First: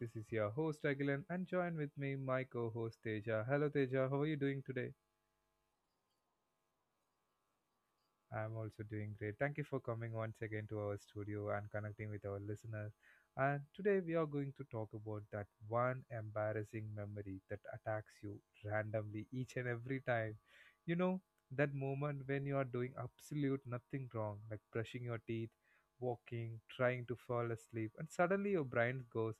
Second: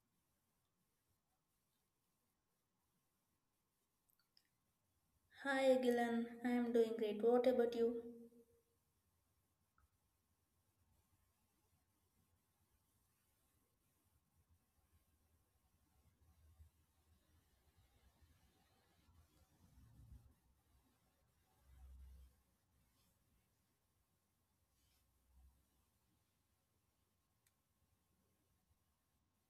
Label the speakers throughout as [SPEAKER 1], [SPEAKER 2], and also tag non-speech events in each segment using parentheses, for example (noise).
[SPEAKER 1] This is your host Agilan and join with me my co-host Teja. Hello Teja, how are you doing today?
[SPEAKER 2] Hi, Gilan. I am doing great. What about you?
[SPEAKER 1] I'm also doing great. Thank you for coming once again to our studio and connecting with our listeners. And today we are going to talk about that one embarrassing memory that attacks you randomly each and every time. You know, that moment when you are doing absolute nothing wrong, like brushing your teeth, walking, trying to fall asleep, and suddenly your brain goes,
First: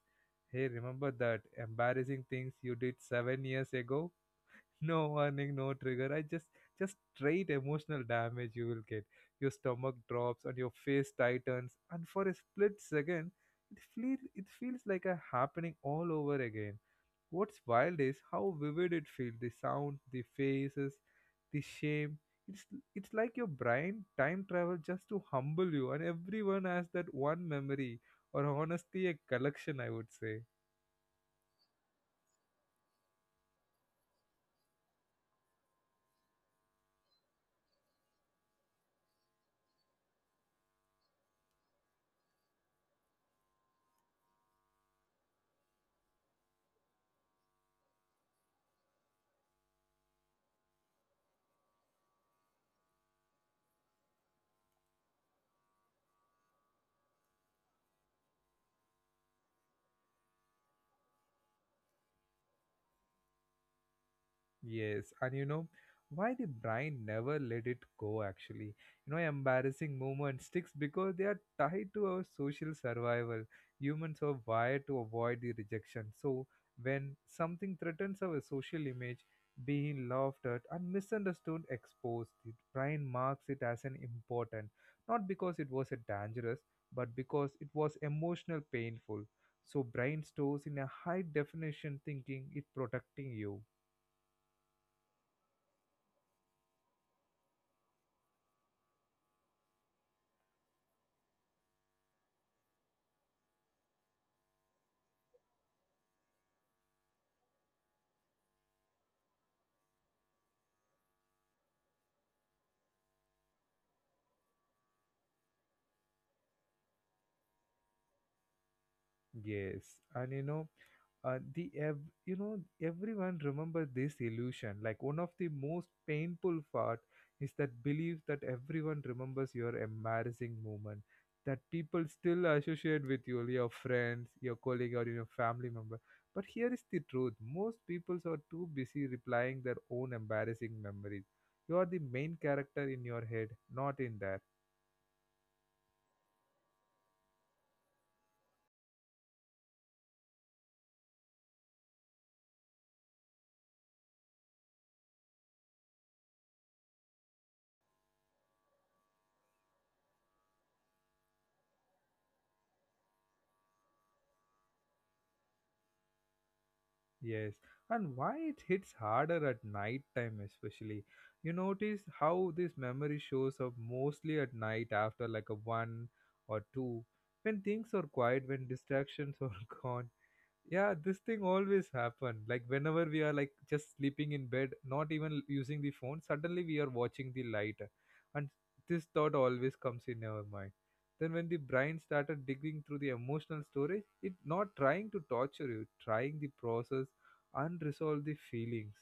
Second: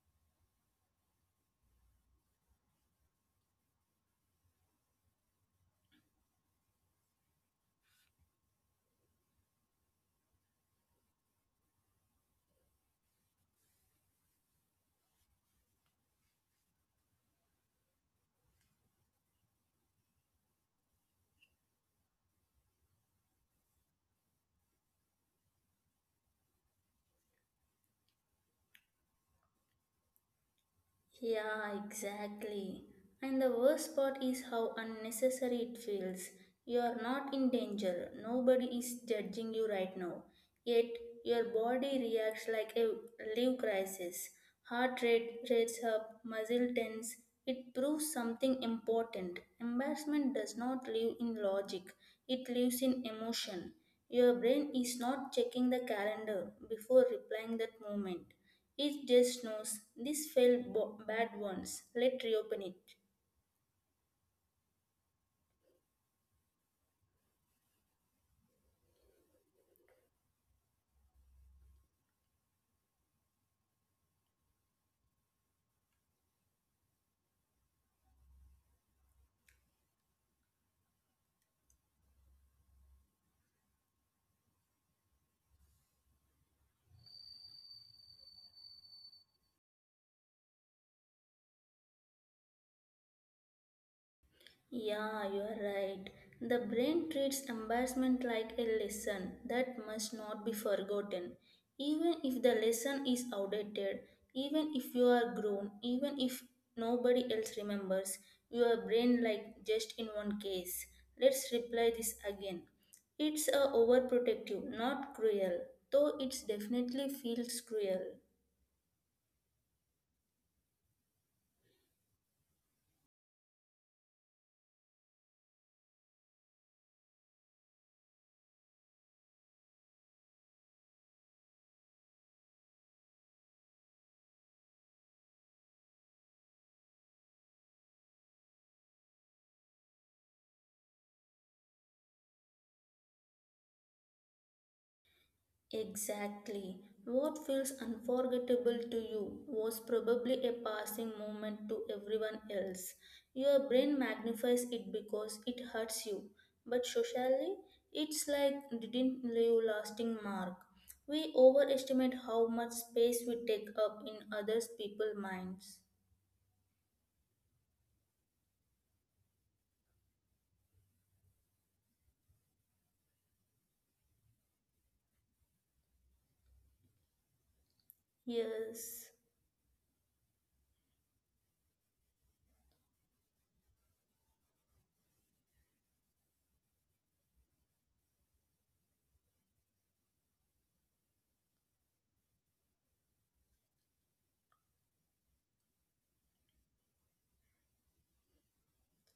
[SPEAKER 1] "Hey, remember that embarrassing things you did 7 years ago?" No warning, no trigger. I just straight emotional damage you will get. Your stomach drops and your face tightens, and for a split second, it feels like a happening all over again. What's wild is how vivid it feels. The sound, the faces, the shame. It's it's like your brain time travel just to humble you, and everyone has that one memory or honestly a collection. I would say.
[SPEAKER 2] Yeah, exactly. And the worst part is how unnecessary it feels. You are not in danger. Nobody is judging you right now. Yet, your body reacts like a live crisis. Heart rate rates up, muscle tense. It proves something important. Embarrassment does not live in logic, it lives in emotion. Your brain is not checking the calendar before replying that moment. It just knows this felt bad once. Let's reopen it.
[SPEAKER 1] Yes, and you know why the brain never let it go actually. You know, embarrassing moments sticks because they are tied to our social survival. Humans are wired to avoid the rejection. So when something threatens our social image, being laughed at and misunderstood, exposed, the brain marks it as an important, not because it was a dangerous, but because it was emotional painful. So brain stores in a high definition thinking it protecting you.
[SPEAKER 2] Yeah, you're right. The brain treats embarrassment like a lesson that must not be forgotten. Even if the lesson is outdated, even if you are grown, even if nobody else remembers, your brain like just in one case. Let's replay this again. It's a overprotective, not cruel, though it definitely feels cruel.
[SPEAKER 1] Yes, and you know, uh, the ev- you know everyone remember this illusion. Like one of the most painful part is that belief that everyone remembers your embarrassing moment that people still associate with you, your friends, your colleague, or your family member. But here is the truth: most people are too busy replying their own embarrassing memories. You are the main character in your head, not in theirs.
[SPEAKER 2] Exactly. What feels unforgettable to you was probably a passing moment to everyone else. Your brain magnifies it because it hurts you, but socially, it's like didn't leave lasting mark. We overestimate how much space we take up in others people's minds.
[SPEAKER 1] Yes, and why it hits harder at night time especially. You notice how this memory shows up mostly at night after like a one or two, when things are quiet, when
[SPEAKER 2] Yes.
[SPEAKER 1] distractions are (laughs) gone, yeah this thing always happen like whenever we are like just sleeping in bed not even using the phone suddenly we are watching the light and this thought always comes in our mind then when the brain started digging through the emotional storage it not trying to torture you trying the process and resolve the feelings.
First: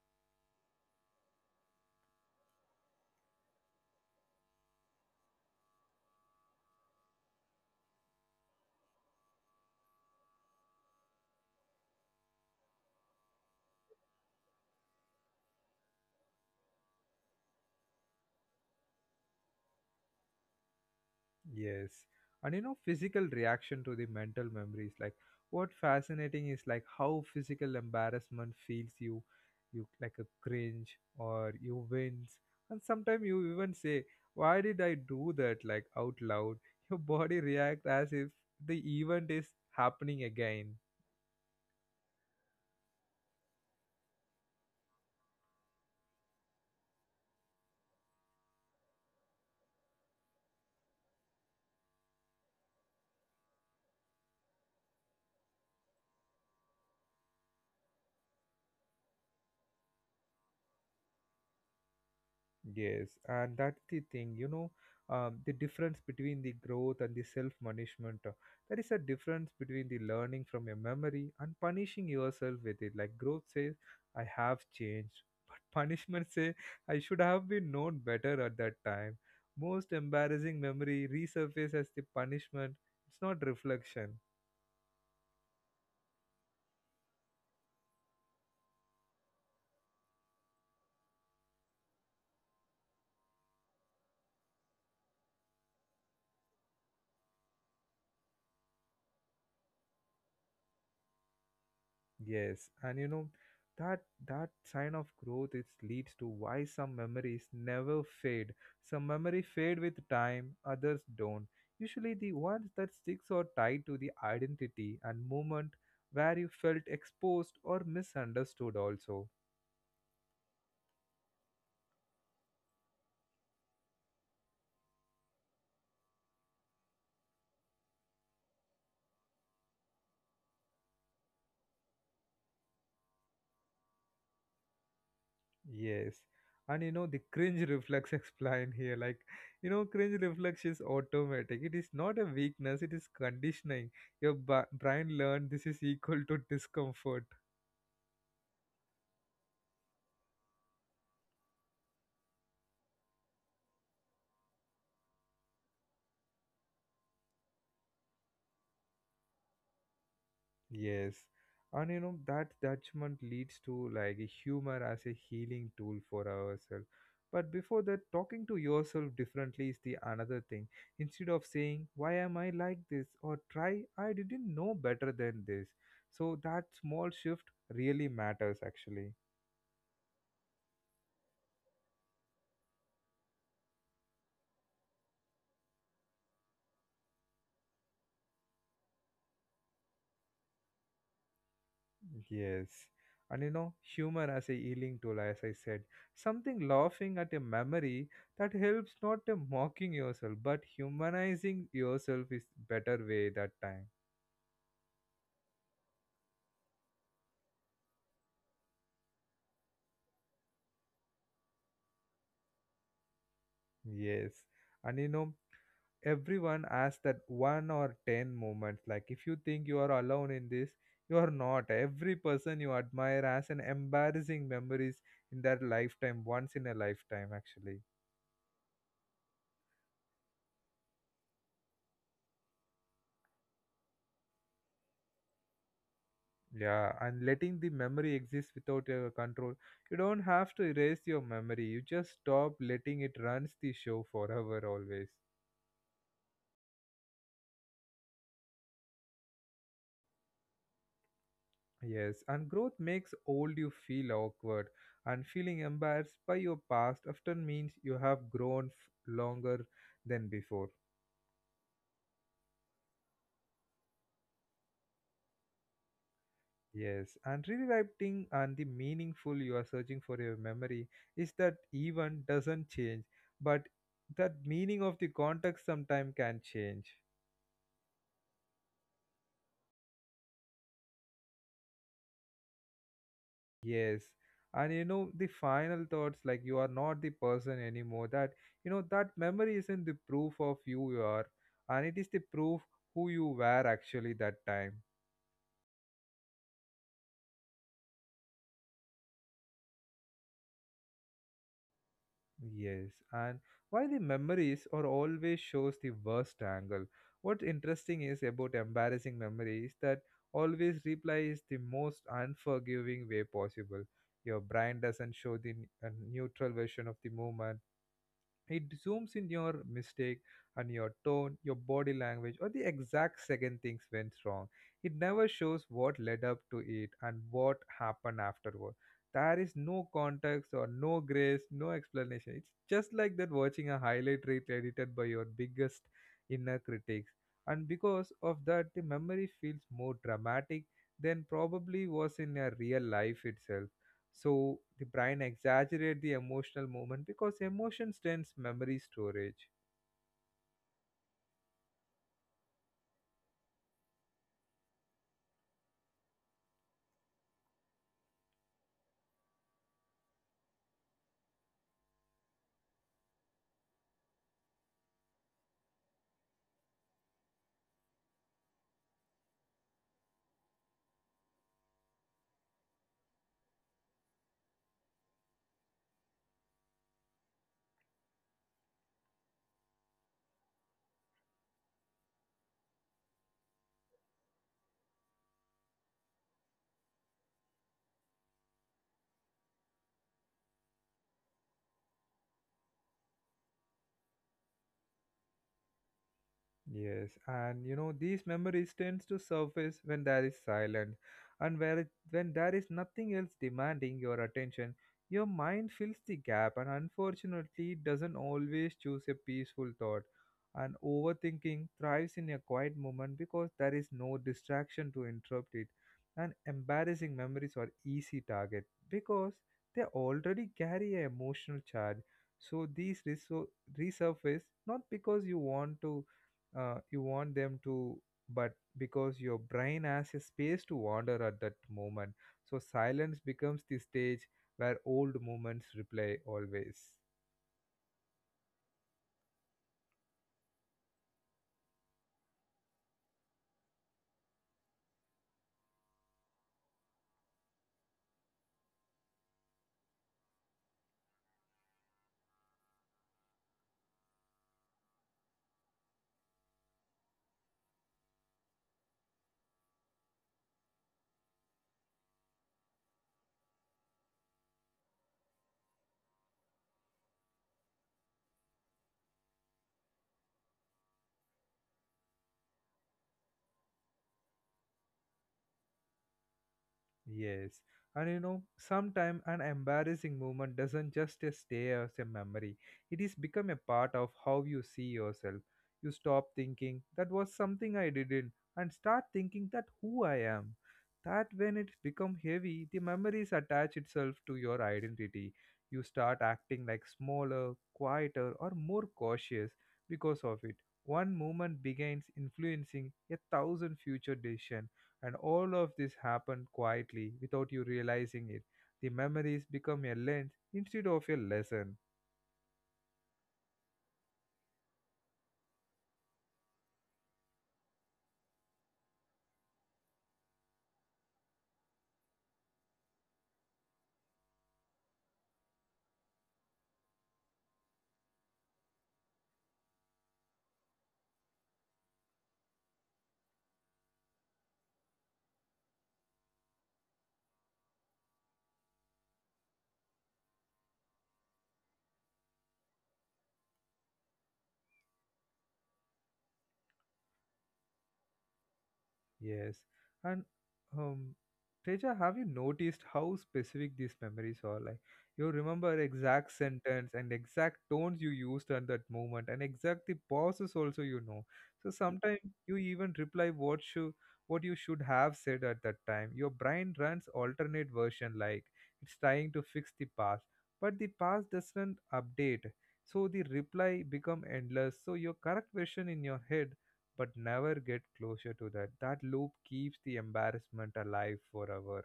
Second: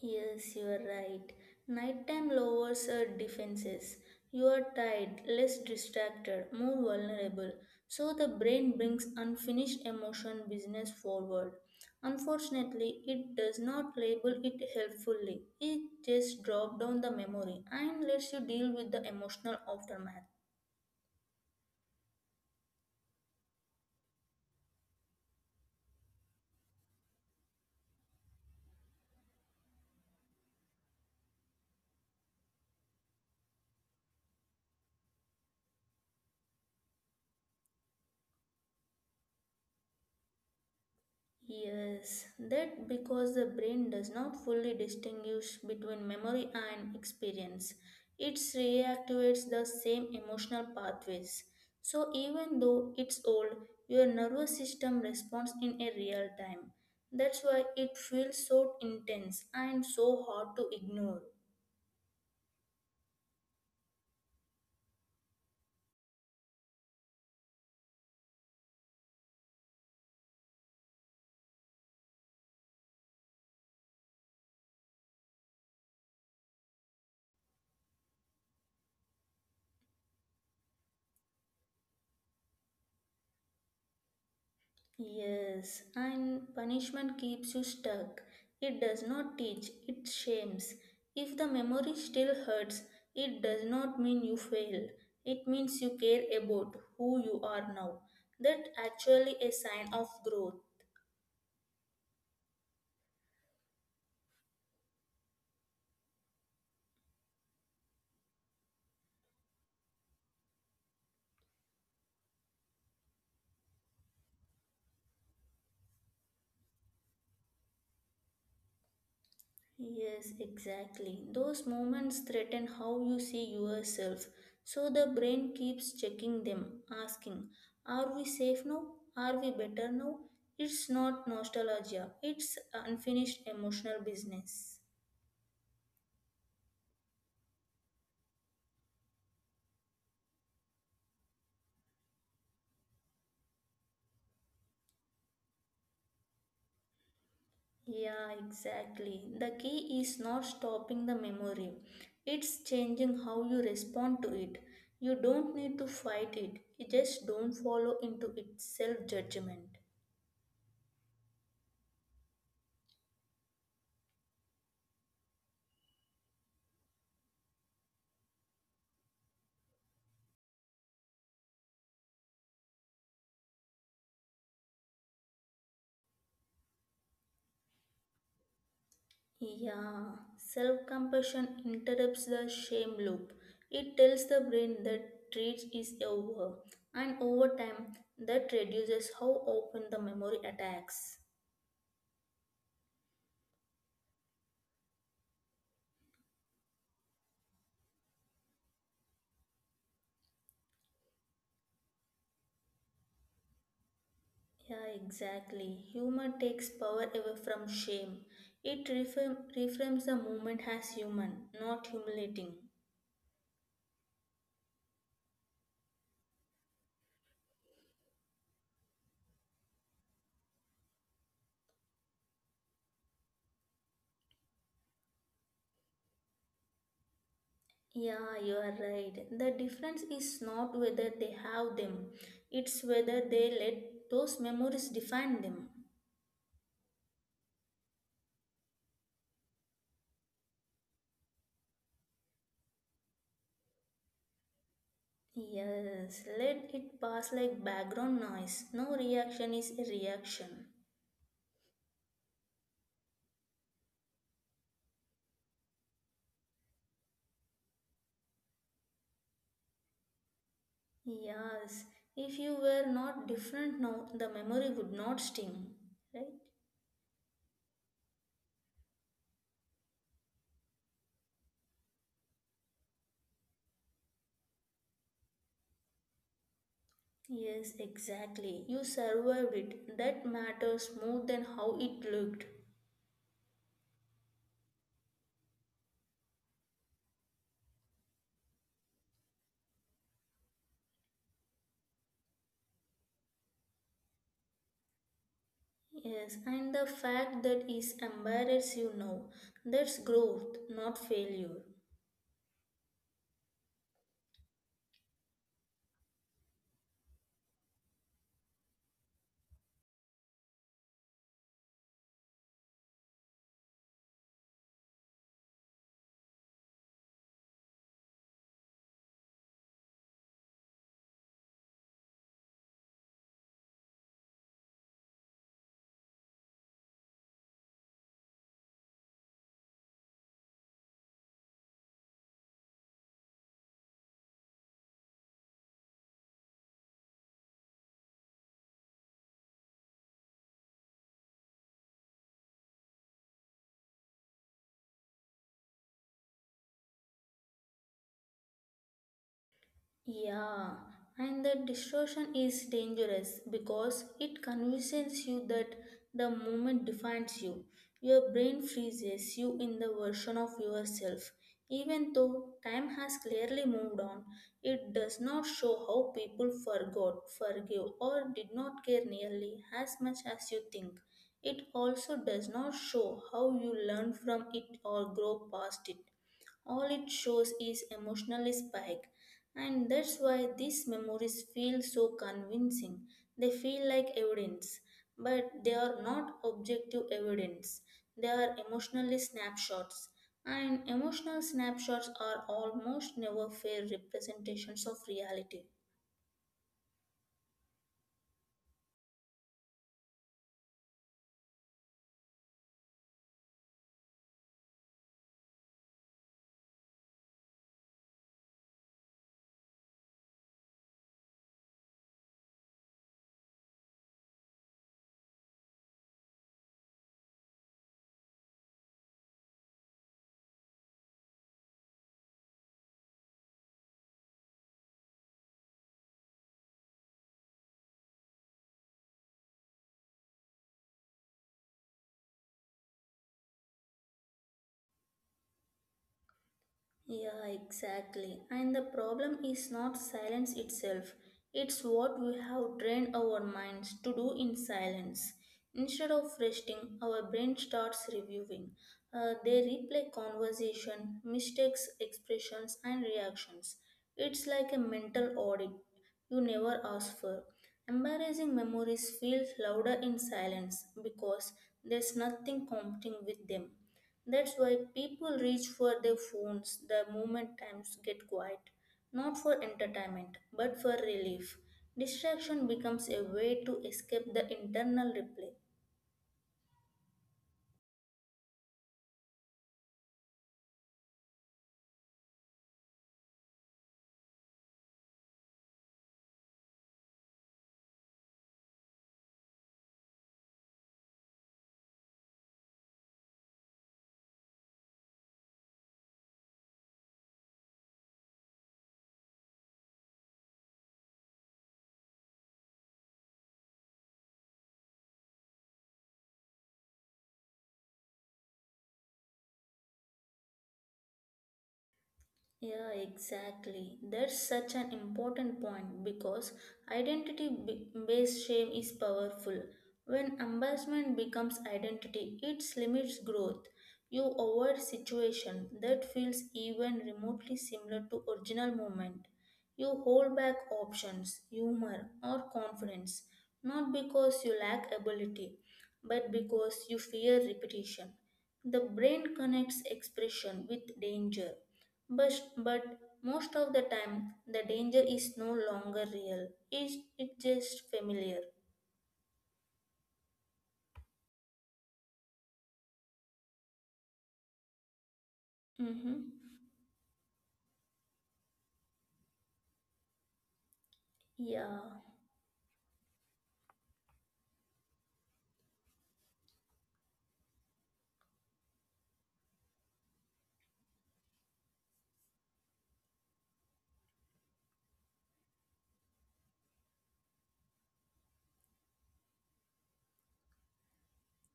[SPEAKER 2] Yes, you are right. Nighttime lowers our defenses. You are tired, less distracted, more vulnerable. So the brain brings unfinished emotion business forward. Unfortunately, it does not label it helpfully. It just drops down the memory and lets you deal with the emotional aftermath.
[SPEAKER 1] Yes. And you know, physical reaction to the mental memories. Like what fascinating is like how physical embarrassment feels you, you like a cringe or you wince. And sometimes you even say, "Why did I do that?" like out loud. Your body reacts as if the event is happening again.
[SPEAKER 2] Yes, that because the brain does not fully distinguish between memory and experience. It reactivates the same emotional pathways. So even though it's old, your nervous system responds in a real time. That's why it feels so intense and so hard to ignore.
[SPEAKER 1] Yes, and that's the thing, you know, the difference between the growth and the self-punishment. There is a difference between the learning from your memory and punishing yourself with it. Like growth says, "I have changed," (laughs) but punishment says, "I should have been known better at that time." Most embarrassing memory resurfaces as the punishment. It's not reflection.
[SPEAKER 2] Yes, and punishment keeps you stuck. It does not teach, it shames. If the memory still hurts, it does not mean you failed. It means you care about who you are now. That actually a sign of growth.
[SPEAKER 1] Yes, and you know that that sign of growth is leads to why some memories never fade. Some memory fade with time, others don't. Usually the ones that sticks are tied to the identity and moment where you felt exposed or misunderstood also.
[SPEAKER 2] Yes, exactly. Those moments threaten how you see yourself. So the brain keeps checking them, asking, are we safe now? Are we better now? It's not nostalgia, it's unfinished emotional business.
[SPEAKER 1] Yes. And you know the cringe reflex (laughs) explained here. Like you know, cringe reflex is automatic. It is not a weakness, it is conditioning. Your brain learned this is equal to discomfort.
[SPEAKER 2] Yeah, exactly. The key is not stopping the memory, it's changing how you respond to it. You don't need to fight it, you just don't follow into its self judgment.
[SPEAKER 1] Yes. And you know that judgment leads to like a humor as a healing tool for ourselves. But before that, talking to yourself differently is the another thing. Instead of saying, "Why am I like this?" or try, "I didn't know better than this." So that small shift really matters actually.
[SPEAKER 2] Yeah, self compassion interrupts the shame loop. It tells the brain that treat is over, and over time, that reduces how often the memory attacks.
[SPEAKER 1] Yes. And you know, humor as a healing tool, as I said, something laughing at a memory that helps not mocking yourself, but humanizing yourself is better way that time.
[SPEAKER 2] Yeah, exactly. Humor takes power away from shame. It reframes the moment as human, not humiliating.
[SPEAKER 1] Yes. And you know, everyone has that one or ten moments. Like if you think you are alone in this, you are not. Every person you admire has an embarrassing memories in their lifetime, once in a lifetime actually.
[SPEAKER 2] Yeah, you are right. The difference is not whether they have them, it's whether they let those memories define them.
[SPEAKER 1] Yeah, and letting the memory exist without your control. You don't have to erase your memory. You just stop letting it runs the show forever always.
[SPEAKER 2] Yes, let it pass like background noise. No reaction is a reaction.
[SPEAKER 1] Yes, and growth makes old you feel awkward and feeling embarrassed by your past often means you have longer than before.
[SPEAKER 2] Yes, if you were not different now, the memory would not sting. Right?
[SPEAKER 1] Yes, and rewriting and the meaningful you are searching for your memory is that even doesn't change, but that meaning of the context sometime can change.
[SPEAKER 2] Yes, exactly. You survived it. That matters more than how it looked.
[SPEAKER 1] Yes. And you know, the final thoughts like you are not the person anymore. That you know, that memory isn't the proof of who you are, and it is the proof who you were actually that time.
[SPEAKER 2] Yes, and the fact that it embarrasses you now, that's growth, not failure.
[SPEAKER 1] Yes. And why the memories are always shows the worst angle. What's interesting is about embarrassing memories that always replies the most unforgiving way possible. Your brain doesn't show a neutral version of the moment, it zooms in your mistake and your tone, your body language, or the exact second things went wrong. It never shows what led up to it and what happened afterward. There is no context or no grace, no explanation. It's just like that watching a highlight reel edited by your biggest inner critics, and because of that the memory feels more dramatic than probably was in a real life itself. So the brain exaggerates the emotional moment because emotions tends memory storage.
[SPEAKER 2] Yeah, and the distortion is dangerous because it convinces you that the moment defines you. Your brain freezes you in the version of yourself. Even though time has clearly moved on, it does not show how people forgot, forgive, or did not care nearly as much as you think. It also does not show how you learn from it or grow past it. All it shows is emotional spike, and that's why these memories feel so convincing. They feel like evidence, but they are not objective evidence. They are emotional snapshots, and emotional snapshots are almost never fair representations of reality.
[SPEAKER 1] Yes, and you know these memories tends to surface when there is silence, and where it, when there is nothing else demanding your attention, your mind fills the gap, and unfortunately, it doesn't always choose a peaceful thought. And overthinking thrives in a quiet moment because there is no distraction to interrupt it. And embarrassing memories are easy target because they already carry an emotional charge. So these resurface not because you want to you want them to, but because your brain has a space to wander at that moment, so silence becomes the stage where old moments replay always.
[SPEAKER 2] Yeah, exactly. And the problem is not silence itself, it's what we have trained our minds to do in silence. Instead of resting, our brain starts reviewing. They replay conversation, mistakes, expressions, and reactions. It's like a mental audit you never asked for. Embarrassing memories feel louder in silence because there's nothing competing with them. That's why people reach for their phones the moment times get quiet, not for entertainment, but for relief. Distraction becomes a way to escape the internal replay.
[SPEAKER 1] Yes, and you know, sometime an embarrassing moment doesn't just stay as a memory. It is become a part of how you see yourself. You stop thinking that was something I didn't, and start thinking that who I am. That when it's become heavy, the memories attach itself to your identity. You start acting like smaller, quieter, or more cautious because of it. One moment begins influencing a thousand future decisions, and all of this happened quietly without you realizing it. The memories become a lens instead of a lesson.
[SPEAKER 2] Yeah, exactly. That's such an important point because identity based shame is powerful. When embarrassment becomes identity, it limits growth. You avoid situation that feels even remotely similar to original moment. You hold back options, humor, or confidence, not because you lack ability, but because you fear repetition. The brain connects expression with danger. But most of the time, the danger is no longer real. It's just familiar.
[SPEAKER 1] Yes. And um Teja, have you noticed how specific these memories are? Like you remember exact
[SPEAKER 2] Mm-hmm.
[SPEAKER 1] sentence and exact tones you used at that moment and exact the pauses also you know. So
[SPEAKER 2] Yeah,
[SPEAKER 1] sometimes you even reply what you should have said at that time. Your brain runs alternate version like it's trying to fix the past. But the past doesn't update. So the reply become endless. So your correct version in your head but never get closure to that. That loop keeps the embarrassment alive forever.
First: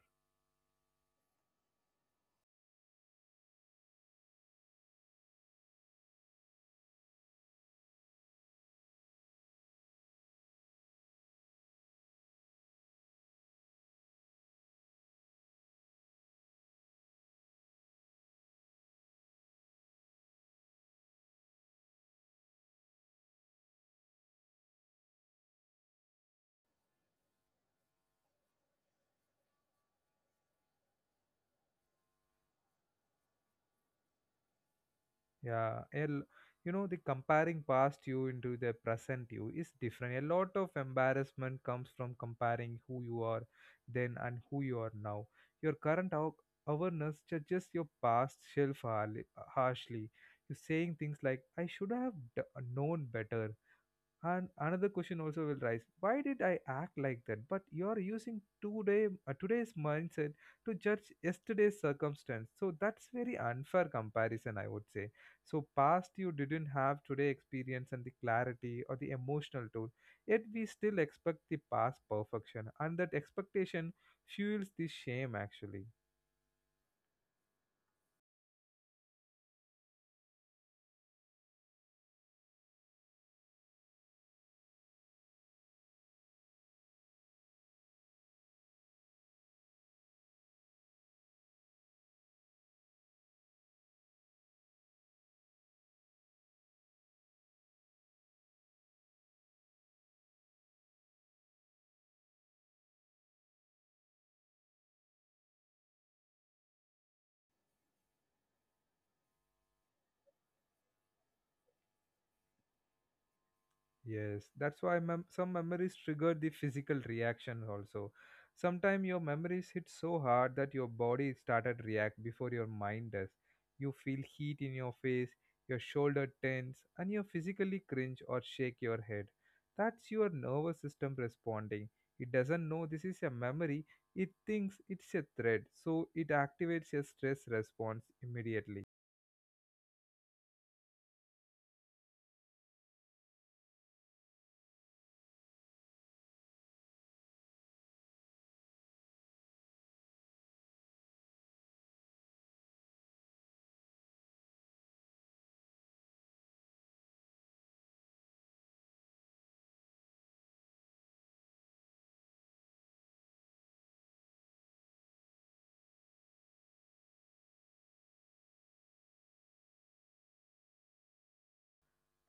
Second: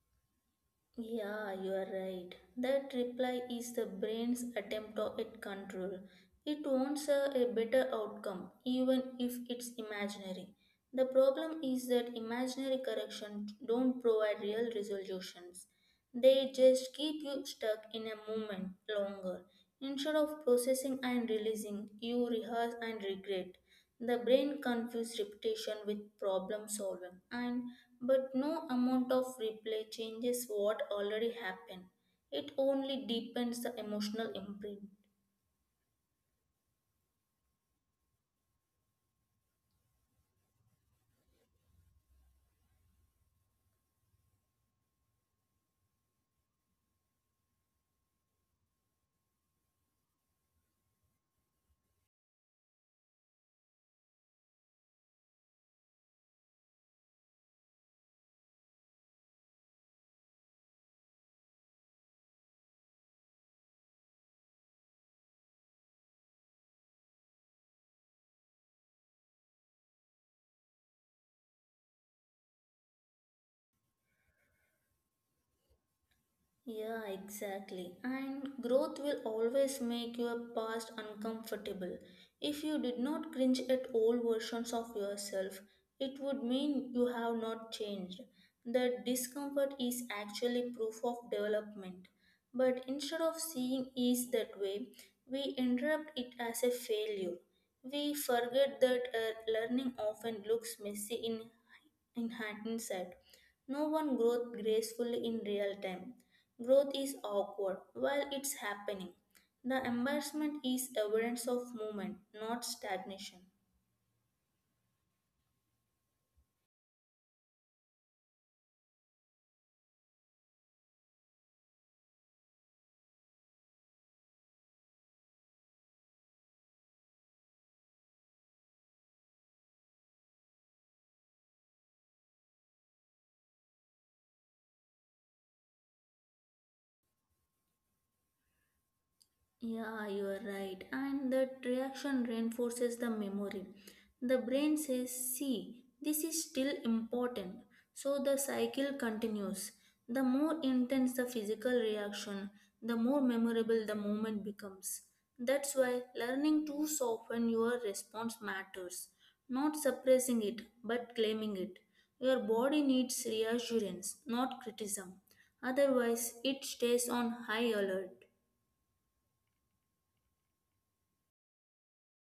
[SPEAKER 2] yeah, you are right. That reply is the brain's attempt at control. It wants a better outcome, even if it's imaginary. The problem is that imaginary corrections don't provide real resolutions. They just keep you stuck in a moment longer. Instead of processing and releasing, you rehearse and regret. The brain confuses repetition with problem solving, and but no amount of replay changes what already happened. It only deepens the emotional imprint.
[SPEAKER 1] Yeah, you know, the comparing past you into the present you is different. A lot of embarrassment comes from comparing who you are then and who you are now. Your current awareness judges your past self harshly. You're saying things like, "I should have known better." And another question also will rise. Why did I act like that? But you are using today's mindset to judge yesterday's circumstance. So that's very unfair comparison, I would say. So past you didn't have today experience and the clarity or the emotional tool. Yet we still expect the past perfection, and that expectation fuels the shame actually.
[SPEAKER 2] Yeah, exactly. And growth will always make your past uncomfortable. If you did not cringe at old versions of yourself, it would mean you have not changed. The discomfort is actually proof of development. But instead of seeing ease that way, we interrupt it as a failure. We forget that learning often looks messy in hindsight. No one grows gracefully in real time. Growth is awkward while it's happening. The embarrassment is evidence of movement, not stagnation.
[SPEAKER 1] Yes, that's why some memories trigger the physical reaction also. Sometimes your memories hit so hard that your body started react before your mind does. You feel heat in your face, your shoulder tense, and you physically cringe or shake your head. That's your nervous system responding. It doesn't know this is a memory, it thinks it's a threat, so it activates a stress response immediately.
[SPEAKER 2] Yeah, you are right. And that reaction reinforces the memory. The brain says, see, this is still important. So the cycle continues. The more intense the physical reaction, the more memorable the moment becomes. That's why learning to soften your response matters. Not suppressing it, but claiming it. Your body needs reassurance, not criticism. Otherwise, it stays on high alert.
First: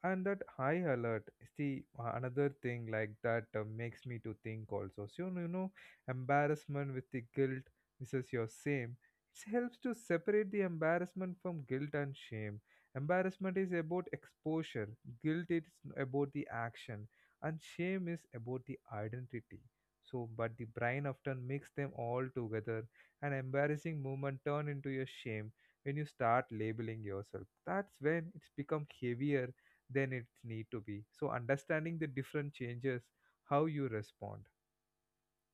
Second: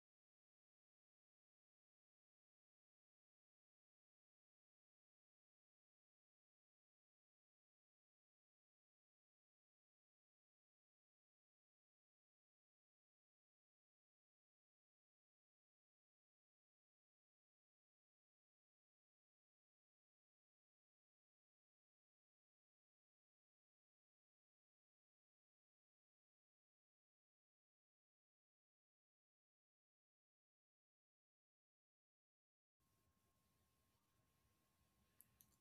[SPEAKER 1] And that high alert is the another thing like that makes me to think also, so embarrassment with the guilt versus your shame. It helps to separate the embarrassment from guilt and shame. Embarrassment is about exposure, guilt is about the action, and shame is about the identity. So but the brain often mix them all together. An embarrassing moment turn into your shame. When you start labeling yourself, that's when it's become heavier than it need to be. So understanding the different changes how you respond.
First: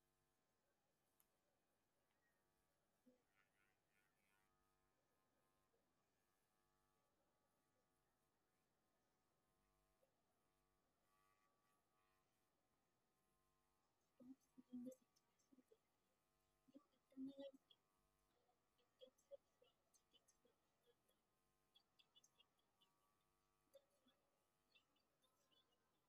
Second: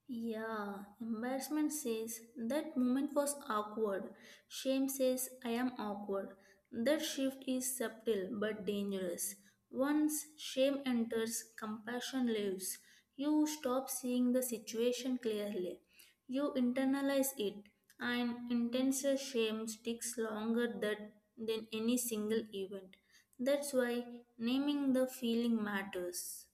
[SPEAKER 2] Yeah, embarrassment says that moment was awkward. Shame says I am awkward. That shift is subtle but dangerous. Once shame enters, compassion leaves. You stop seeing the situation clearly. You internalize it, and intense shame sticks longer than any single event. That's why naming the feeling matters.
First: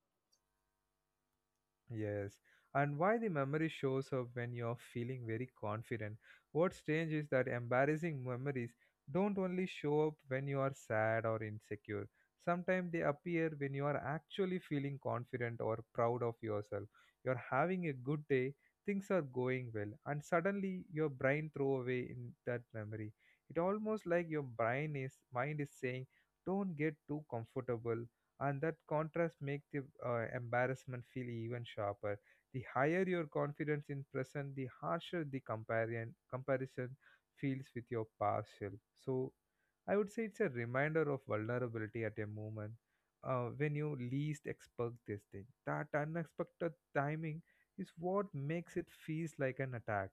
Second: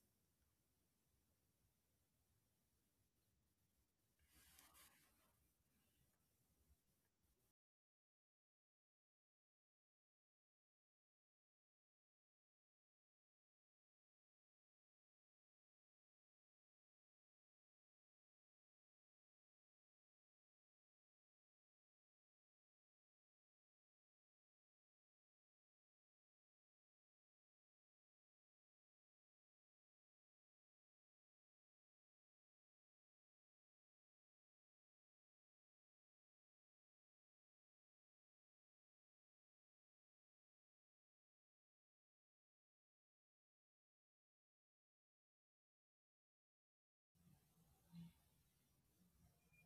[SPEAKER 1] Yes, and why the memory shows up when you're feeling very confident. What's strange is that embarrassing memories don't only show up when you are sad or insecure. Sometimes they appear when you are actually feeling confident or proud of yourself. You're having a good day, things are going well, and suddenly your brain throw away in that memory. It almost like your brain is mind is saying, "Don't get too comfortable," and that contrast make the embarrassment feel even sharper. The higher your confidence in present, the harsher the comparison feels with your past self. So I would say it's a reminder of vulnerability at a moment when you least expect this thing. That unexpected timing is what makes it feels like an attack.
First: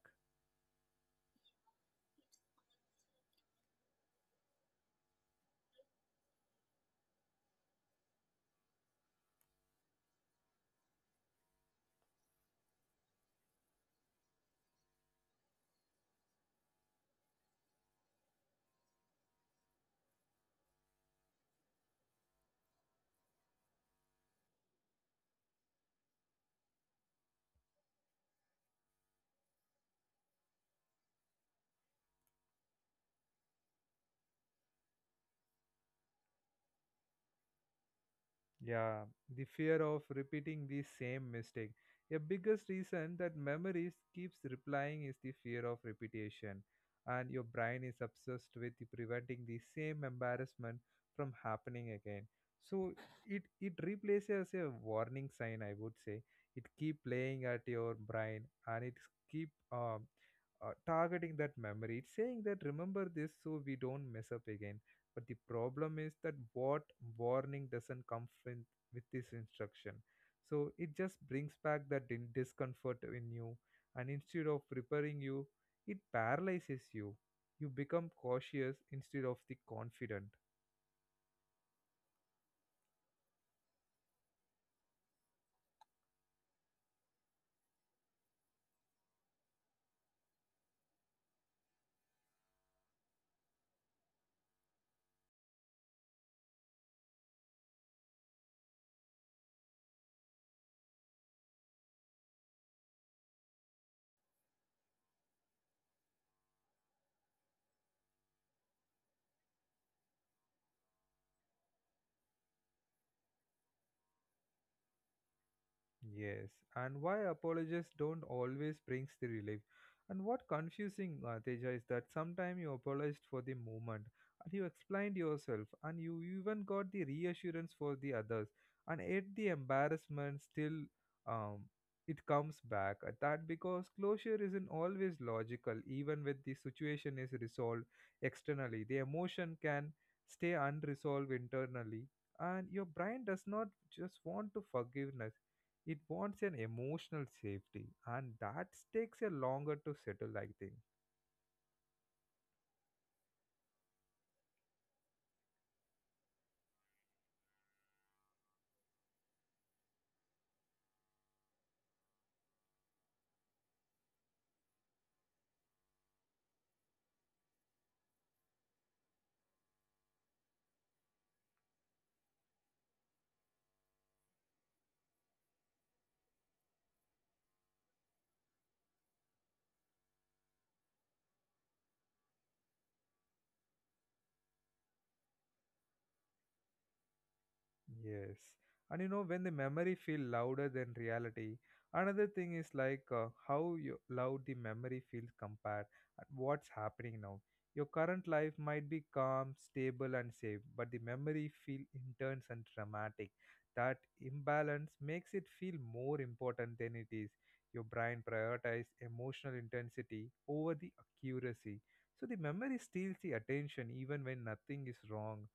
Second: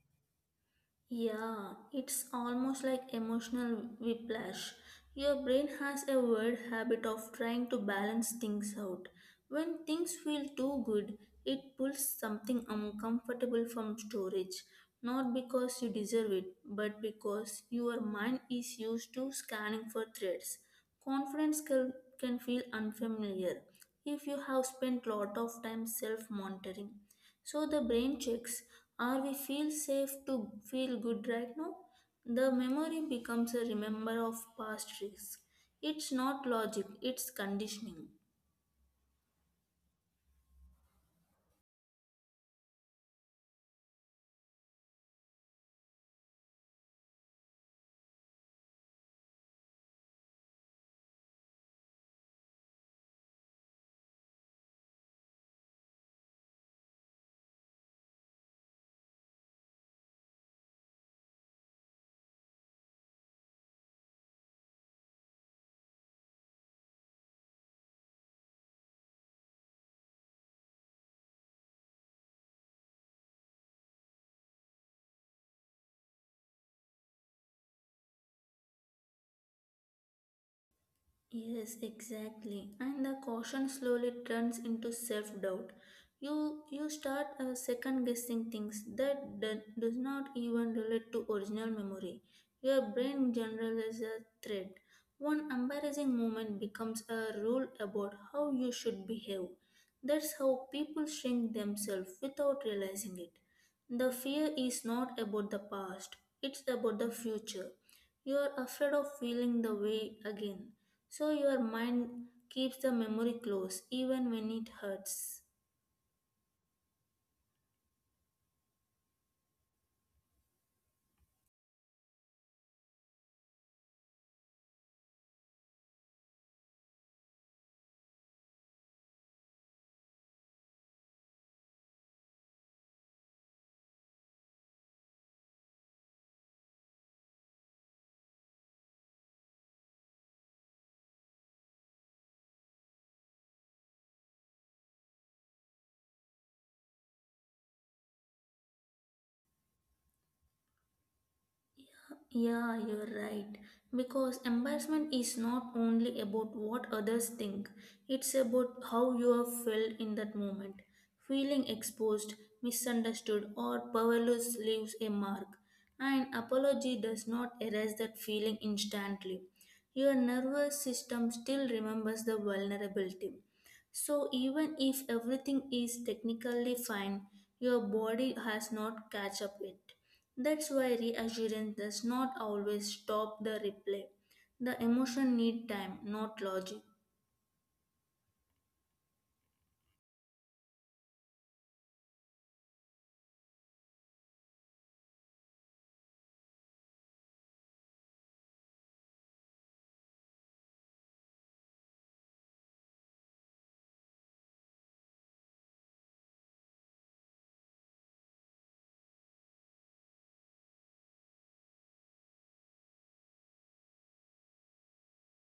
[SPEAKER 2] Yeah, it's almost like emotional whiplash. Your brain has a weird habit of trying to balance things out. When things feel too good, it pulls something uncomfortable from storage, not because you deserve it, but because your mind is used to scanning for threats. Confidence can feel unfamiliar if you have spent lot of time self monitoring. So the brain checks are we feel safe to feel good right now? The memory becomes a remember of past risks. It's not logic, it's conditioning.
[SPEAKER 1] Yeah, the fear of repeating the same mistake. A biggest reason that memories keeps replying is the fear of repetition, and your brain is obsessed with preventing the same embarrassment from happening again. So it replaces a warning sign, I would say. It keep playing at your brain, and it keep targeting that memory. It's saying that remember this so we don't mess up again. But the problem is that what warning doesn't come with this instruction. So it just brings back that discomfort in you, and instead of preparing you, it paralyzes you. You become cautious instead of the confident.
[SPEAKER 2] Yes, exactly. And the caution slowly turns into self-doubt. You start second guessing things that does not even relate to original memory. Your brain generalizes a thread. One embarrassing moment becomes a rule about how you should behave. That's how people shrink themselves without realizing it. The fear is not about the past, it's about the future. You are afraid of feeling the way again, so your mind keeps the memory close even when it hurts.
[SPEAKER 1] Yes, and why apologists don't always brings the relief. And what confusing, Teja, is that sometimes you apologized for the moment and you explained yourself and you even got the reassurance for the others, and yet the embarrassment still um, it comes back at that, because closure isn't always logical, even when the situation is resolved externally. The emotion can stay unresolved internally, and your brain does not just want to forgiveness, it wants an emotional safety, and that takes a longer to settle, I think.
[SPEAKER 2] Yeah, you're right. Because embarrassment is not only about what others think, it's about how you have felt in that moment. Feeling exposed, misunderstood, or powerless leaves a mark. An apology does not erase that feeling instantly. Your nervous system still remembers the vulnerability. So, even if everything is technically fine, your body has not catch up it. That's why reassurance does not always stop the replay. The emotion need time, not logic.
[SPEAKER 1] Yes. And you know, when the memory feel louder than reality, another thing is like how you, loud the memory feels compared and what's happening now. Your current life might be calm, stable, and safe, but the memory feel intense and dramatic. That imbalance makes it feel more important than it is. Your brain prioritizes emotional intensity over the accuracy. So the memory steals the attention even when nothing is wrong,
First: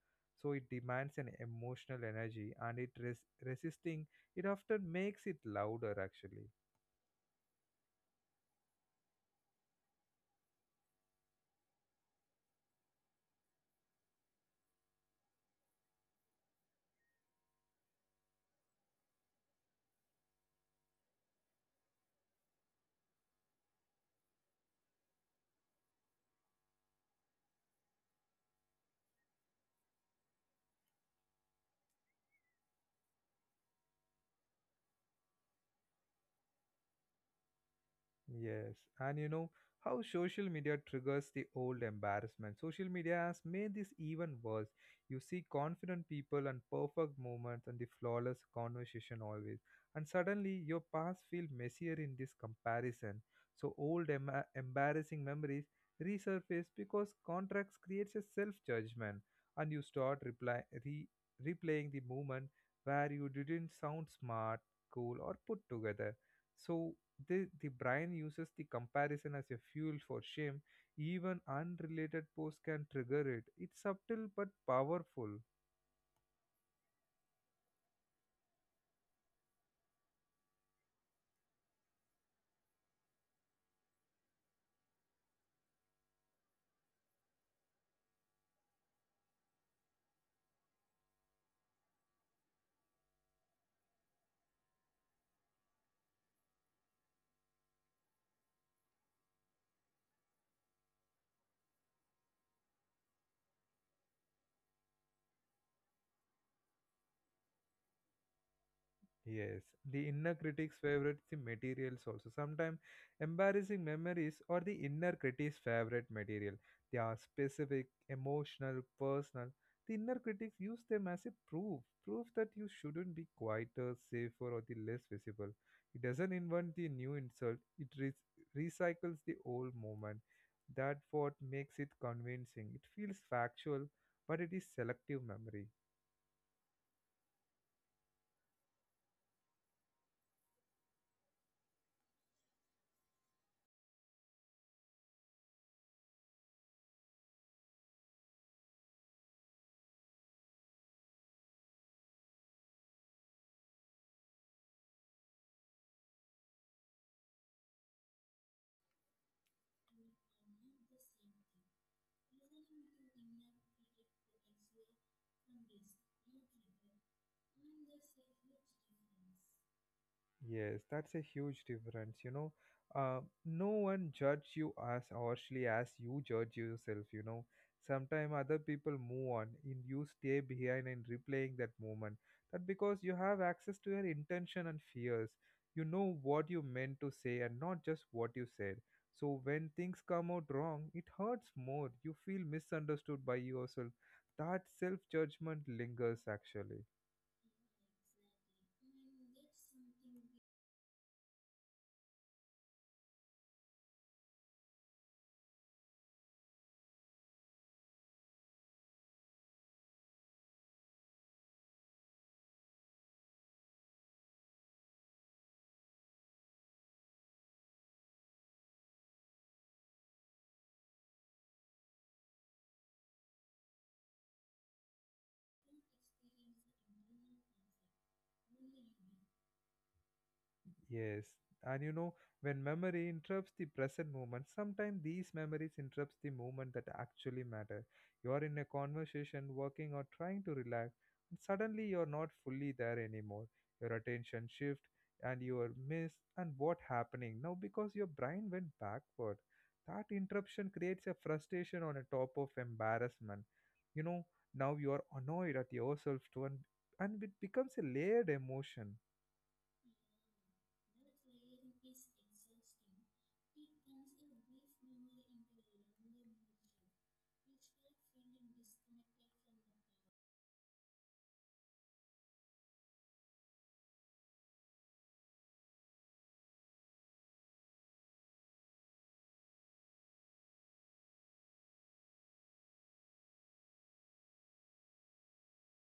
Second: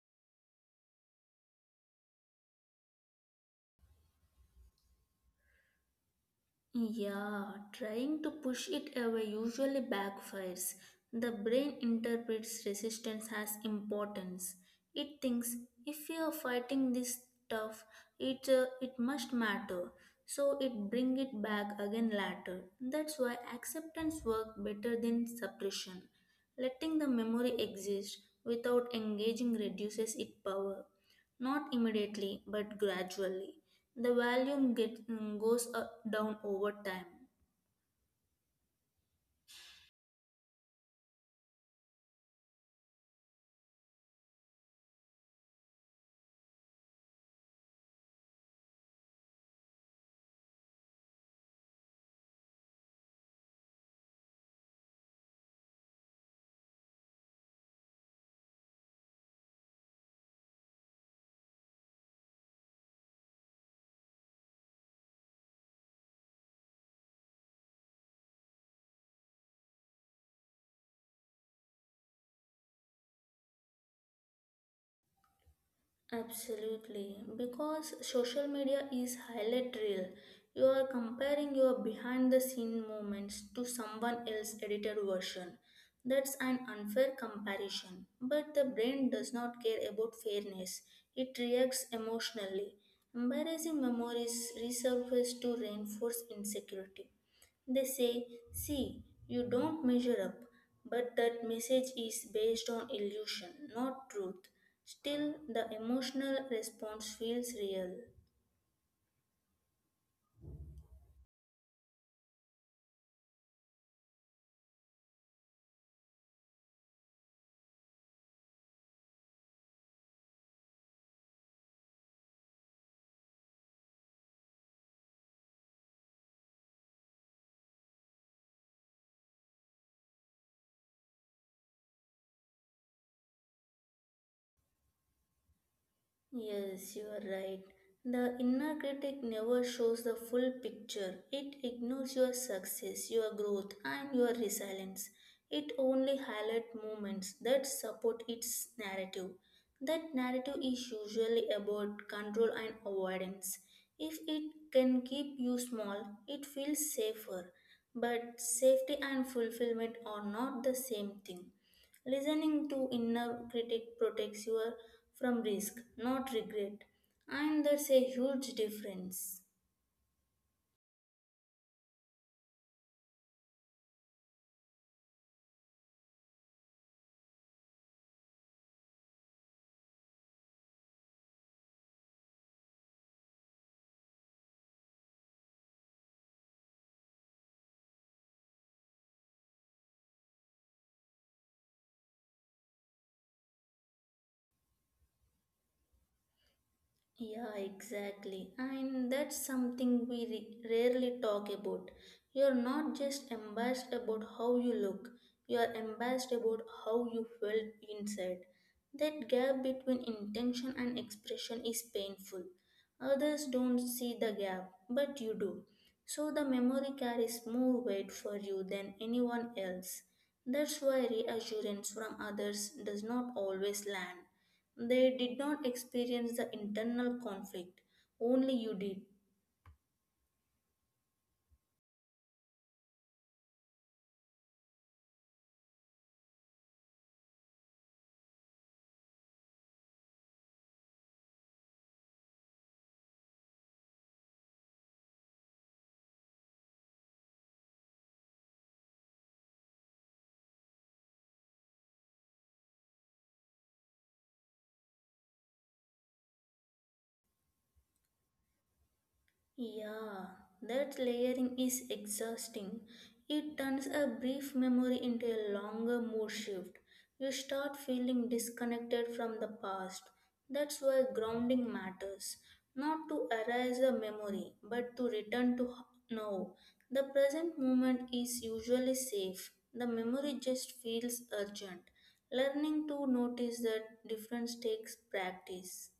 [SPEAKER 1] so it demands an emotional energy, and it resisting it often makes it louder actually.
[SPEAKER 2] Yeah, trying to push it away usually backfires. The brain interprets resistance as importance. It thinks if you are fighting this tough, it must matter. So it bring it back again later. That's why acceptance work better than suppression. Letting the memory exist without engaging reduces its power, not immediately but gradually. The volume goes up, down over time.
[SPEAKER 1] Yes, and you know how social media triggers the old embarrassment. Social media has made this even worse. You see confident people and perfect moments and the flawless conversation always, and suddenly your past feel messier in this comparison. So old embarrassing memories resurface because contracts creates a self-judgment, and you start replaying the moment where you didn't sound smart, cool, or put together. So the brain uses the comparison as a fuel for shame. Even unrelated posts can trigger it. It's subtle but powerful.
[SPEAKER 2] Absolutely, because social media is highlight reel. You are comparing your behind the scene moments to someone else's edited version. That's an unfair comparison. But the brain does not care about fairness, it reacts emotionally. Embarrassing memories resurface to reinforce insecurity. They say, see, you don't measure up, but that message is based on illusion, not truth. Still, the emotional response feels real.
[SPEAKER 1] Yes, the inner critic's favorite the materials also. Sometimes embarrassing memories or the inner critic's favorite material. They are specific, emotional, personal. The inner critic use them as a proof, proof that you shouldn't be quieter, safer, or the less visible. It doesn't invent the new insult. It recycles the old moment. That's what makes it convincing. It feels factual, but it is selective memory.
[SPEAKER 2] Yes, you are right. The inner critic never shows the full picture. It ignores your success, your growth, and your resilience. It only highlights moments that support its narrative. That narrative is usually about control and avoidance. If it can keep you small, it feels safer. But safety and fulfillment are not the same thing. Listening to inner critic protects you from risk, not regret, and that's a huge difference.
[SPEAKER 1] Yes, that's a huge difference, you know. No one judge you as harshly as you judge yourself, you know. Sometimes other people move on and you stay behind and replaying that moment. That because you have access to your intention and fears. You know what you meant to say and not just what you said. So when things come out wrong, it hurts more. You feel misunderstood by yourself. That self judgment lingers actually.
[SPEAKER 2] Yeah, exactly. And that's something we rarely talk about. You're not just embarrassed about how you look, you're embarrassed about how you felt inside. That gap between intention and expression is painful. Others don't see the gap, but you do. So the memory carries more weight for you than anyone else. That's why reassurance from others does not always land. They did not experience the internal conflict, only you did.
[SPEAKER 1] Yes, and you know, when memory interrupts the present moment, sometimes these memories interrupts the moment that actually matter. You are in a conversation, working or trying to relax, and suddenly you're not fully there anymore. Your attention shift and you are miss and what happening now, because your brain went backward. That interruption creates a frustration on a top of embarrassment. You know, now you are annoyed at yourself too, and it becomes a layered emotion.
[SPEAKER 2] Yeah, that layering is exhausting. It turns a brief memory into a longer mood shift. You start feeling disconnected from the past. That's why grounding matters. Not to erase a memory, but to return to now. The present moment is usually safe. The memory just feels urgent. Learning to notice that difference takes practice.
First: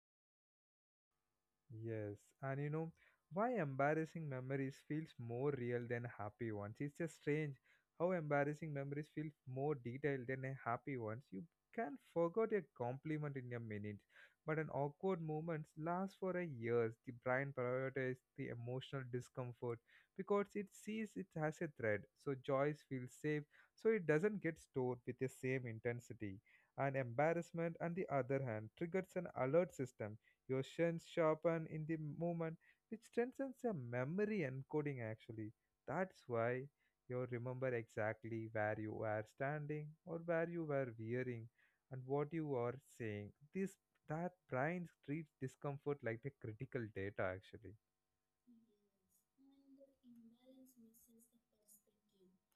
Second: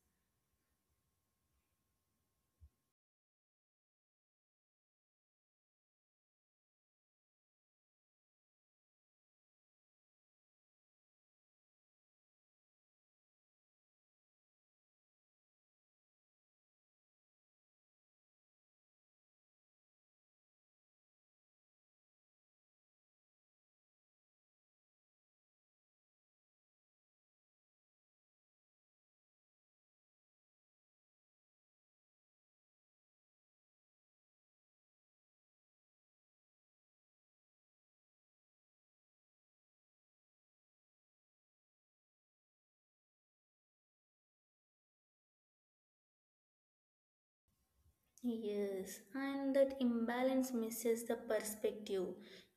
[SPEAKER 1] Yes, and you know why embarrassing memories feels more real than happy ones. It's just strange how embarrassing memories feel more detailed than a happy ones. You can forget a compliment in a minute, but an awkward moment lasts for a years. The brain prioritizes the emotional discomfort because it sees it as a threat. So joys feel safe, so it doesn't get stored with the same intensity. And embarrassment, on the other hand, triggers an alert system. Your sense sharpen in the moment, which strengthens your memory encoding actually. That's why you remember exactly where you were standing or where you were wearing and what you are saying. This that brain treats discomfort like a critical data actually.
[SPEAKER 2] Yes, and that imbalance misses the perspective.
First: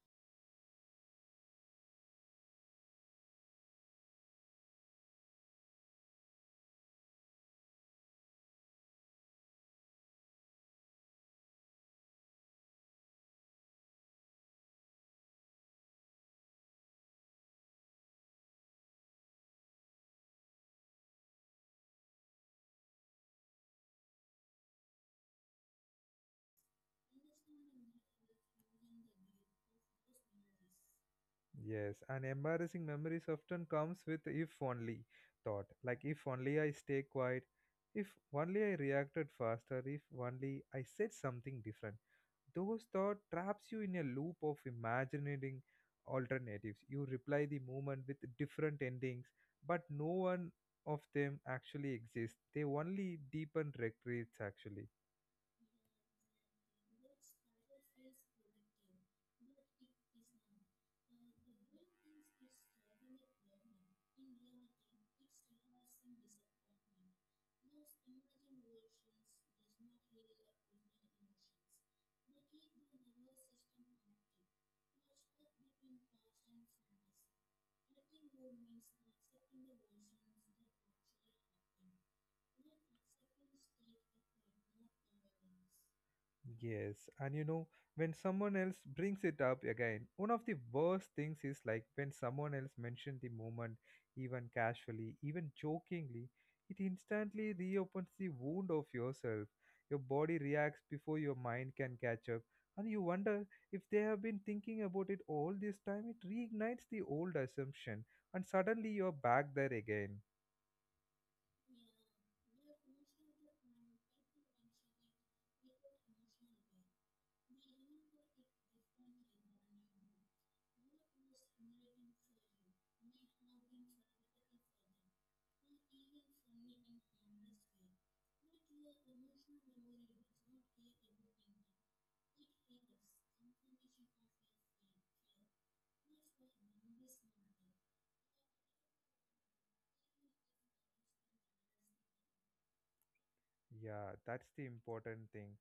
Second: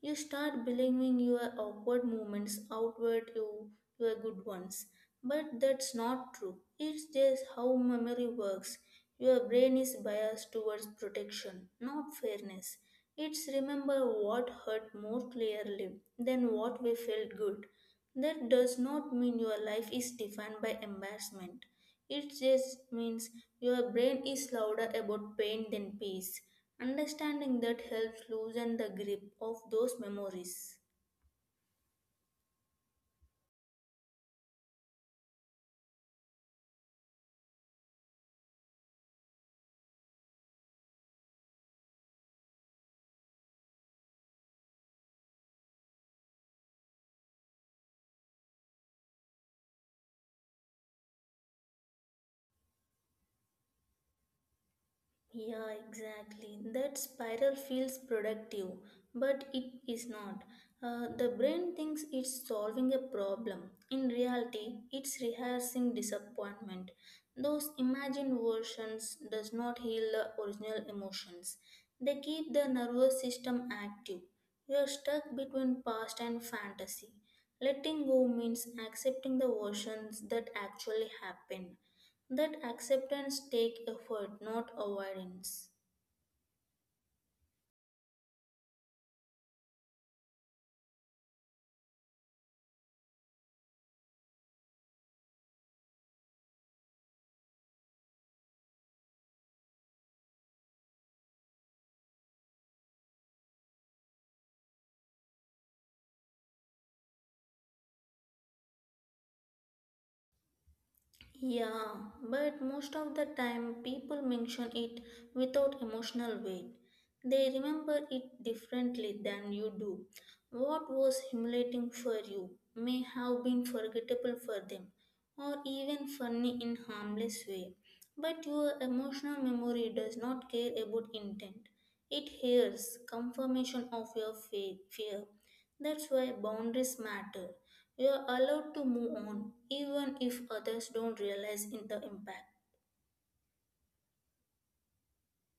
[SPEAKER 2] You start believing your awkward moments outweigh your good ones, but that's not true. It's just how memory works. Your brain is biased towards protection, not fairness. It's remember what hurt more clearly than what we felt good. That does not mean your life is defined by embarrassment. It just means your brain is louder about pain than peace. Understanding that helps loosen the grip of those memories.
[SPEAKER 1] Yes, and embarrassing memories often comes with if only thought. Like if only I stay quiet, if only I reacted faster, if only I said something different. Those thoughts traps you in a loop of imagining alternatives. You reply the moment with different endings, but no one of them actually exists. They only deepen regrets actually.
[SPEAKER 2] Yeah, exactly. That spiral feels productive, but it is not. The brain thinks it's solving a problem. In reality, it's rehearsing disappointment. Those imagined versions does not heal the original emotions. They keep the nervous system active. You are stuck between past and fantasy. Letting go means accepting the versions that actually happen. That acceptance take effort, not avoidance.
[SPEAKER 1] Yes, and you know, when someone else brings it up again, one of the worst things is like when someone else mentions the moment, even casually, even jokingly, it instantly reopens the wound of yourself. Your body reacts before your mind can catch up, and you wonder if they have been thinking about it all this time. It reignites the old assumption, and suddenly you're back there again.
[SPEAKER 2] Yeah, but most of the time people mention it without emotional weight. They remember it differently than you do. What was humiliating for you may have been forgettable for them or even funny in harmless way. But your emotional memory does not care about intent. It hears confirmation of your fear. That's why boundaries matter. You are allowed to move on, even if others don't realize in the impact.
[SPEAKER 1] Yeah, that's the important thing.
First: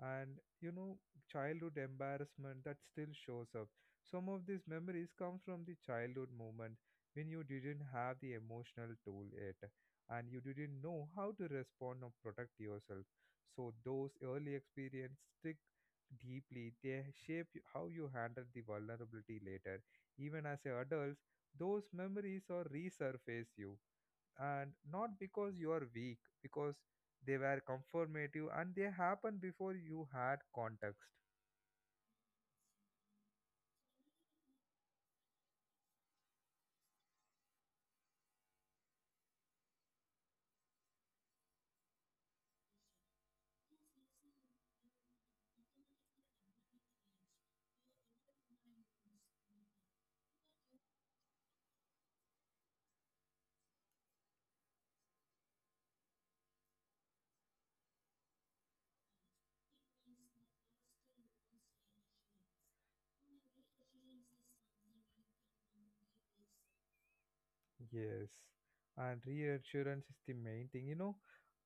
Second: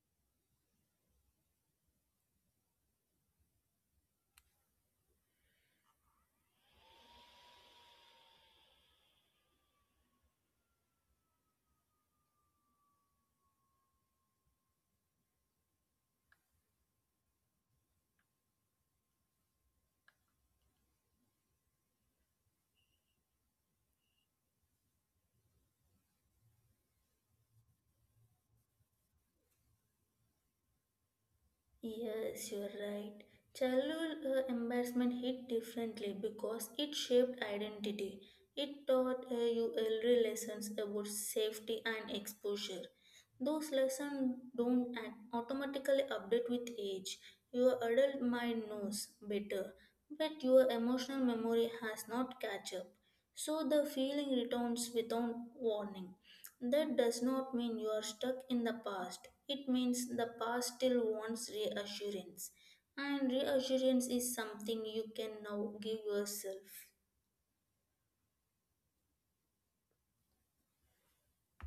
[SPEAKER 1] And you know, childhood embarrassment that still shows up. Some of these memories come from the childhood moment when you didn't have the emotional tool yet and you didn't know how to respond or protect yourself. So those early experiences stick deeply. They shape you- how you handle the vulnerability later. Even as adults, those memories are resurface you, and not because you are weak, because they were confirmative and they happened before you had context.
[SPEAKER 2] Yes, you're right. Childhood embarrassment hit differently because it shaped identity. It taught you early lessons about safety and exposure. Those lessons don't automatically update with age. Your adult mind knows better, but your emotional memory has not catch up. So the feeling returns without warning. That does not mean you are stuck in the past. It means the past still wants reassurance. And reassurance is something you can now give yourself.
[SPEAKER 1] Yes, and reassurance is the main thing. You know,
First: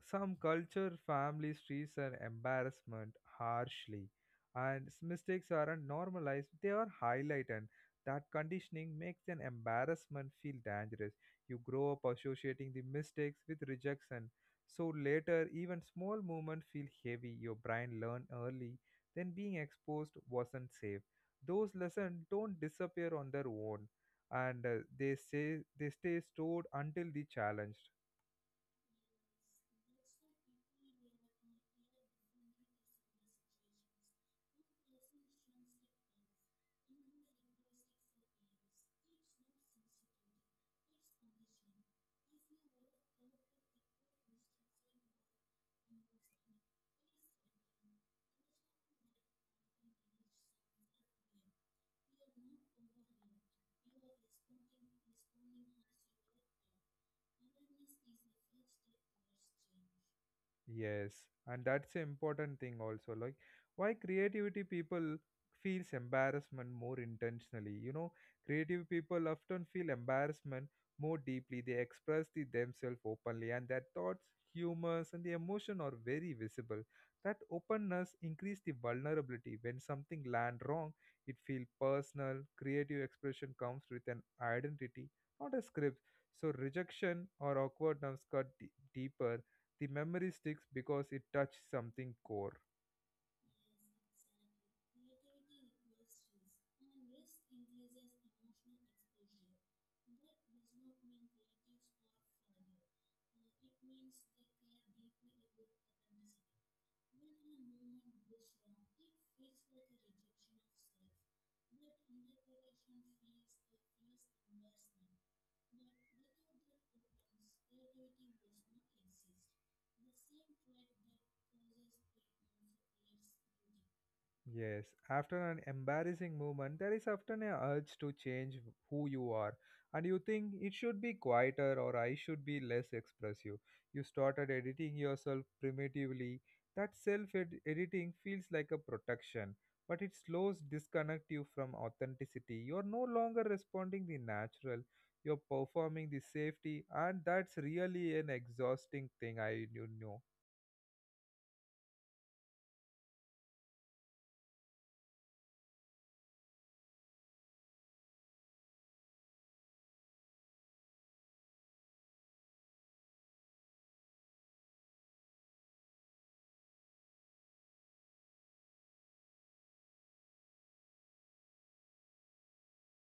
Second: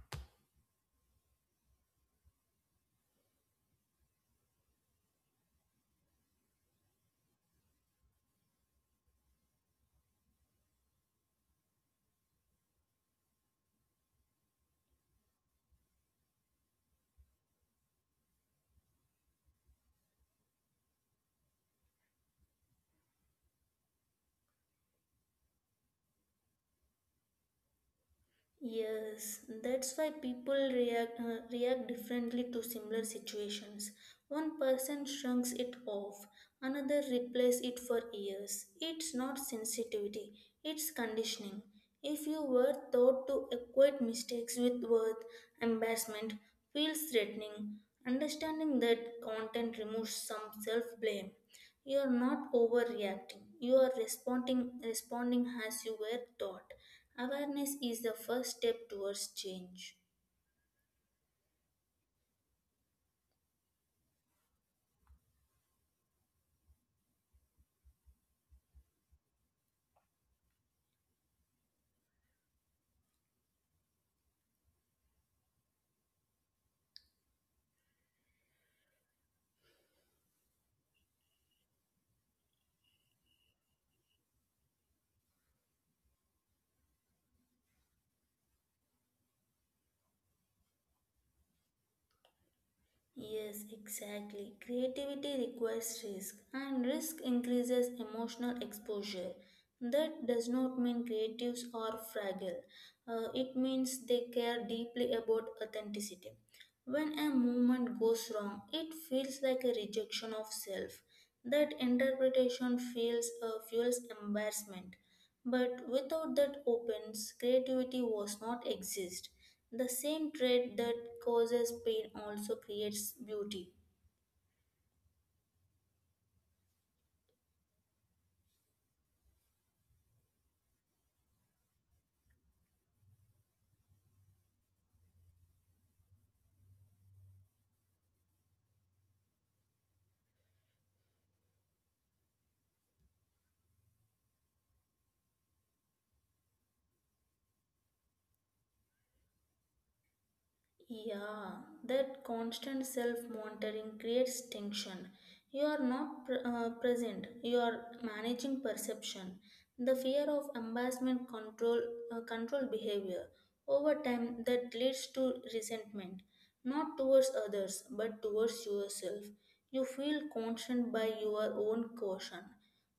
[SPEAKER 1] some culture families treats an embarrassment harshly, and mistakes aren't normalized; they are highlighted. That conditioning makes an embarrassment feel dangerous. You grow up associating the mistakes with rejection, so later even small movements feel heavy. Your brain learn early, then being exposed wasn't safe. Those lessons don't disappear on their own, and they say they stay stored until the challenged.
[SPEAKER 2] Yes, that's why people react, react differently to similar situations. One person shrugs it off, another replays it for years. It's not sensitivity, it's conditioning. If you were taught to equate mistakes with worth, embarrassment feels threatening. Understanding that content removes some self blame. You are not overreacting. You are responding as you were taught. Awareness is the first step towards change.
[SPEAKER 1] Yes, and that's an important thing also. Like, why creativity people feels embarrassment more intentionally. You know, creative people often feel embarrassment more deeply. They express the themselves openly, and their thoughts, humors, and the emotion are very visible. That openness increase the vulnerability. When something land wrong, it feel personal. Creative expression comes with an identity, not a script. So rejection or awkwardness cut deeper. The memory sticks because it touched something core.
[SPEAKER 2] Yes, exactly. Creativity requires risk, and risk increases emotional exposure. That does not mean creatives are fragile. It means they care deeply about authenticity. When a movement goes wrong, it feels like a rejection of self. That interpretation feels fuels embarrassment. But without that opens, creativity was not exist. The same trait that causes pain also creates beauty.
[SPEAKER 1] Yes, after an embarrassing moment, there is often an urge to change who you are, and you think it should be quieter or I should be less expressive. You started editing yourself primitively. That self editing feels like a protection, but it slows disconnect you from authenticity. You're no longer responding the natural, you're performing the safety, and that's really an exhausting thing. I, you know.
[SPEAKER 2] Yeah, that constant self monitoring creates tension. You are not present, you are managing perception. The fear of embarrassment control behavior. Over time that leads to resentment, not towards others but towards yourself. You feel constant by your own caution.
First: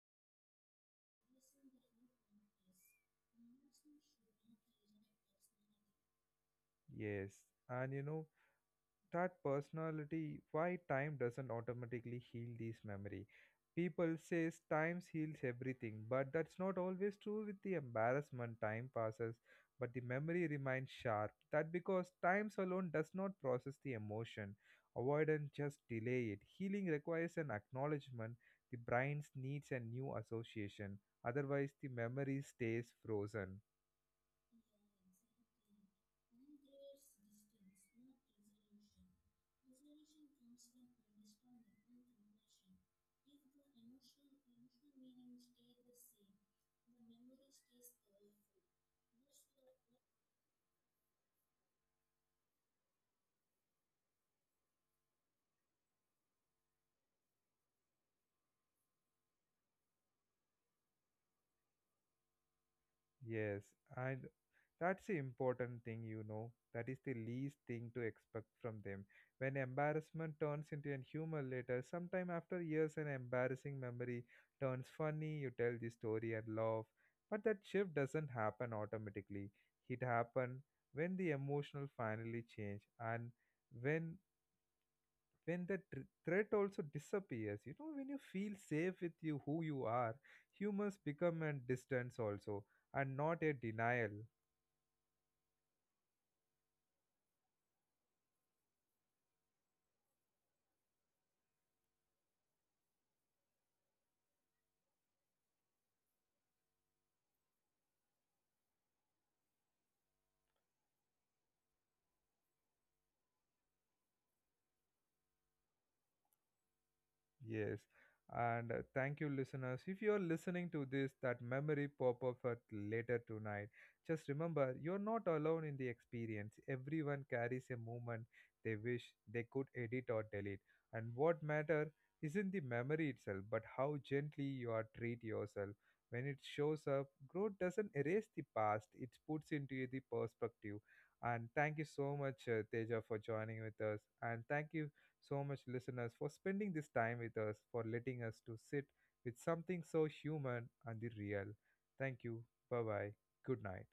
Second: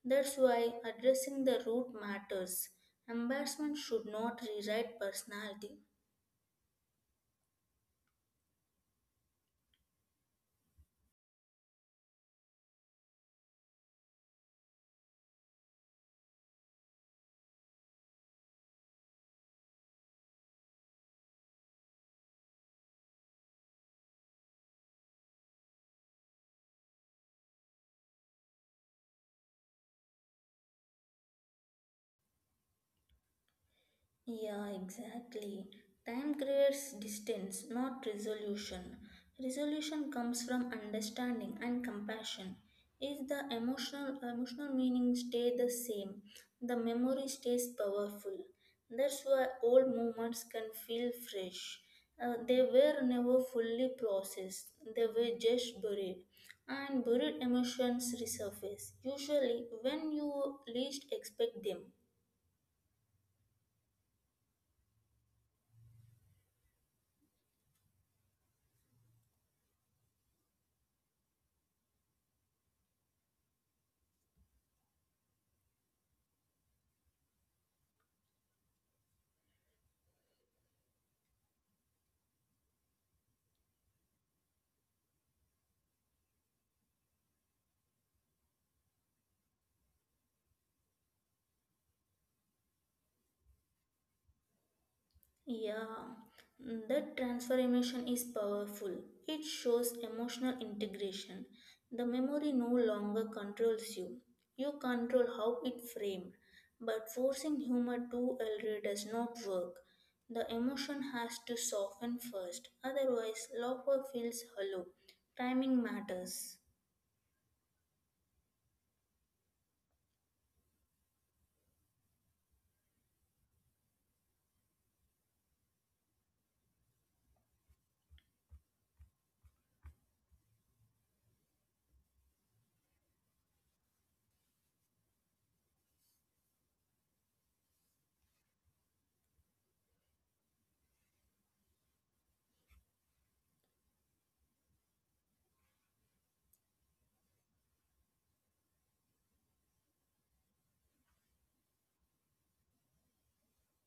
[SPEAKER 2] That's why addressing the root matters. Embarrassment should not rewrite personality.
[SPEAKER 1] Yes, and you know, that personality, why time doesn't automatically heal this memory. People says time heals everything, but that's not always true with the embarrassment. Time passes, but the memory remains sharp. That because times alone does not process the emotion. Avoidance just delay it. Healing requires an acknowledgement. The brain needs a new association. Otherwise the memory stays frozen.
[SPEAKER 2] Yeah, exactly. Time creates distance, not resolution. Resolution comes from understanding and compassion. If the emotional meaning stay the same, the memory stays powerful. That's why old moments can feel fresh. They were never fully processed. They were just buried, and buried emotions resurface usually when you least expect them.
[SPEAKER 1] Yes, and that's the important thing, you know. That is the least thing to expect from them. When embarrassment turns into a humor later, sometime after years, an embarrassing memory turns funny, you tell the story and laugh. But that shift doesn't happen automatically. It happens when the emotional finally change, and when when the threat also disappears. You know, when you feel safe with you who you are, humors become a distance also and not a denial.
[SPEAKER 2] Yeah, that transformation is powerful. It shows emotional integration. The memory no longer controls you. You control how it framed. But forcing humor too early does not work. The emotion has to soften first, otherwise laughter feels hollow. Timing matters.
[SPEAKER 1] Yes. And thank you, listeners. If you're listening to this, that memory pop up at later tonight, just remember you're not alone in the experience. Everyone carries a moment they wish they could edit or delete. And what matter isn't the memory itself, but how gently you are treat yourself. When it shows up, growth doesn't erase the past, it puts into the perspective. And thank you so much, Teja, for joining with us. And thank you so much listeners for spending this time with us, for letting us to sit with something so human and the real. Thank you. Bye bye. Good night.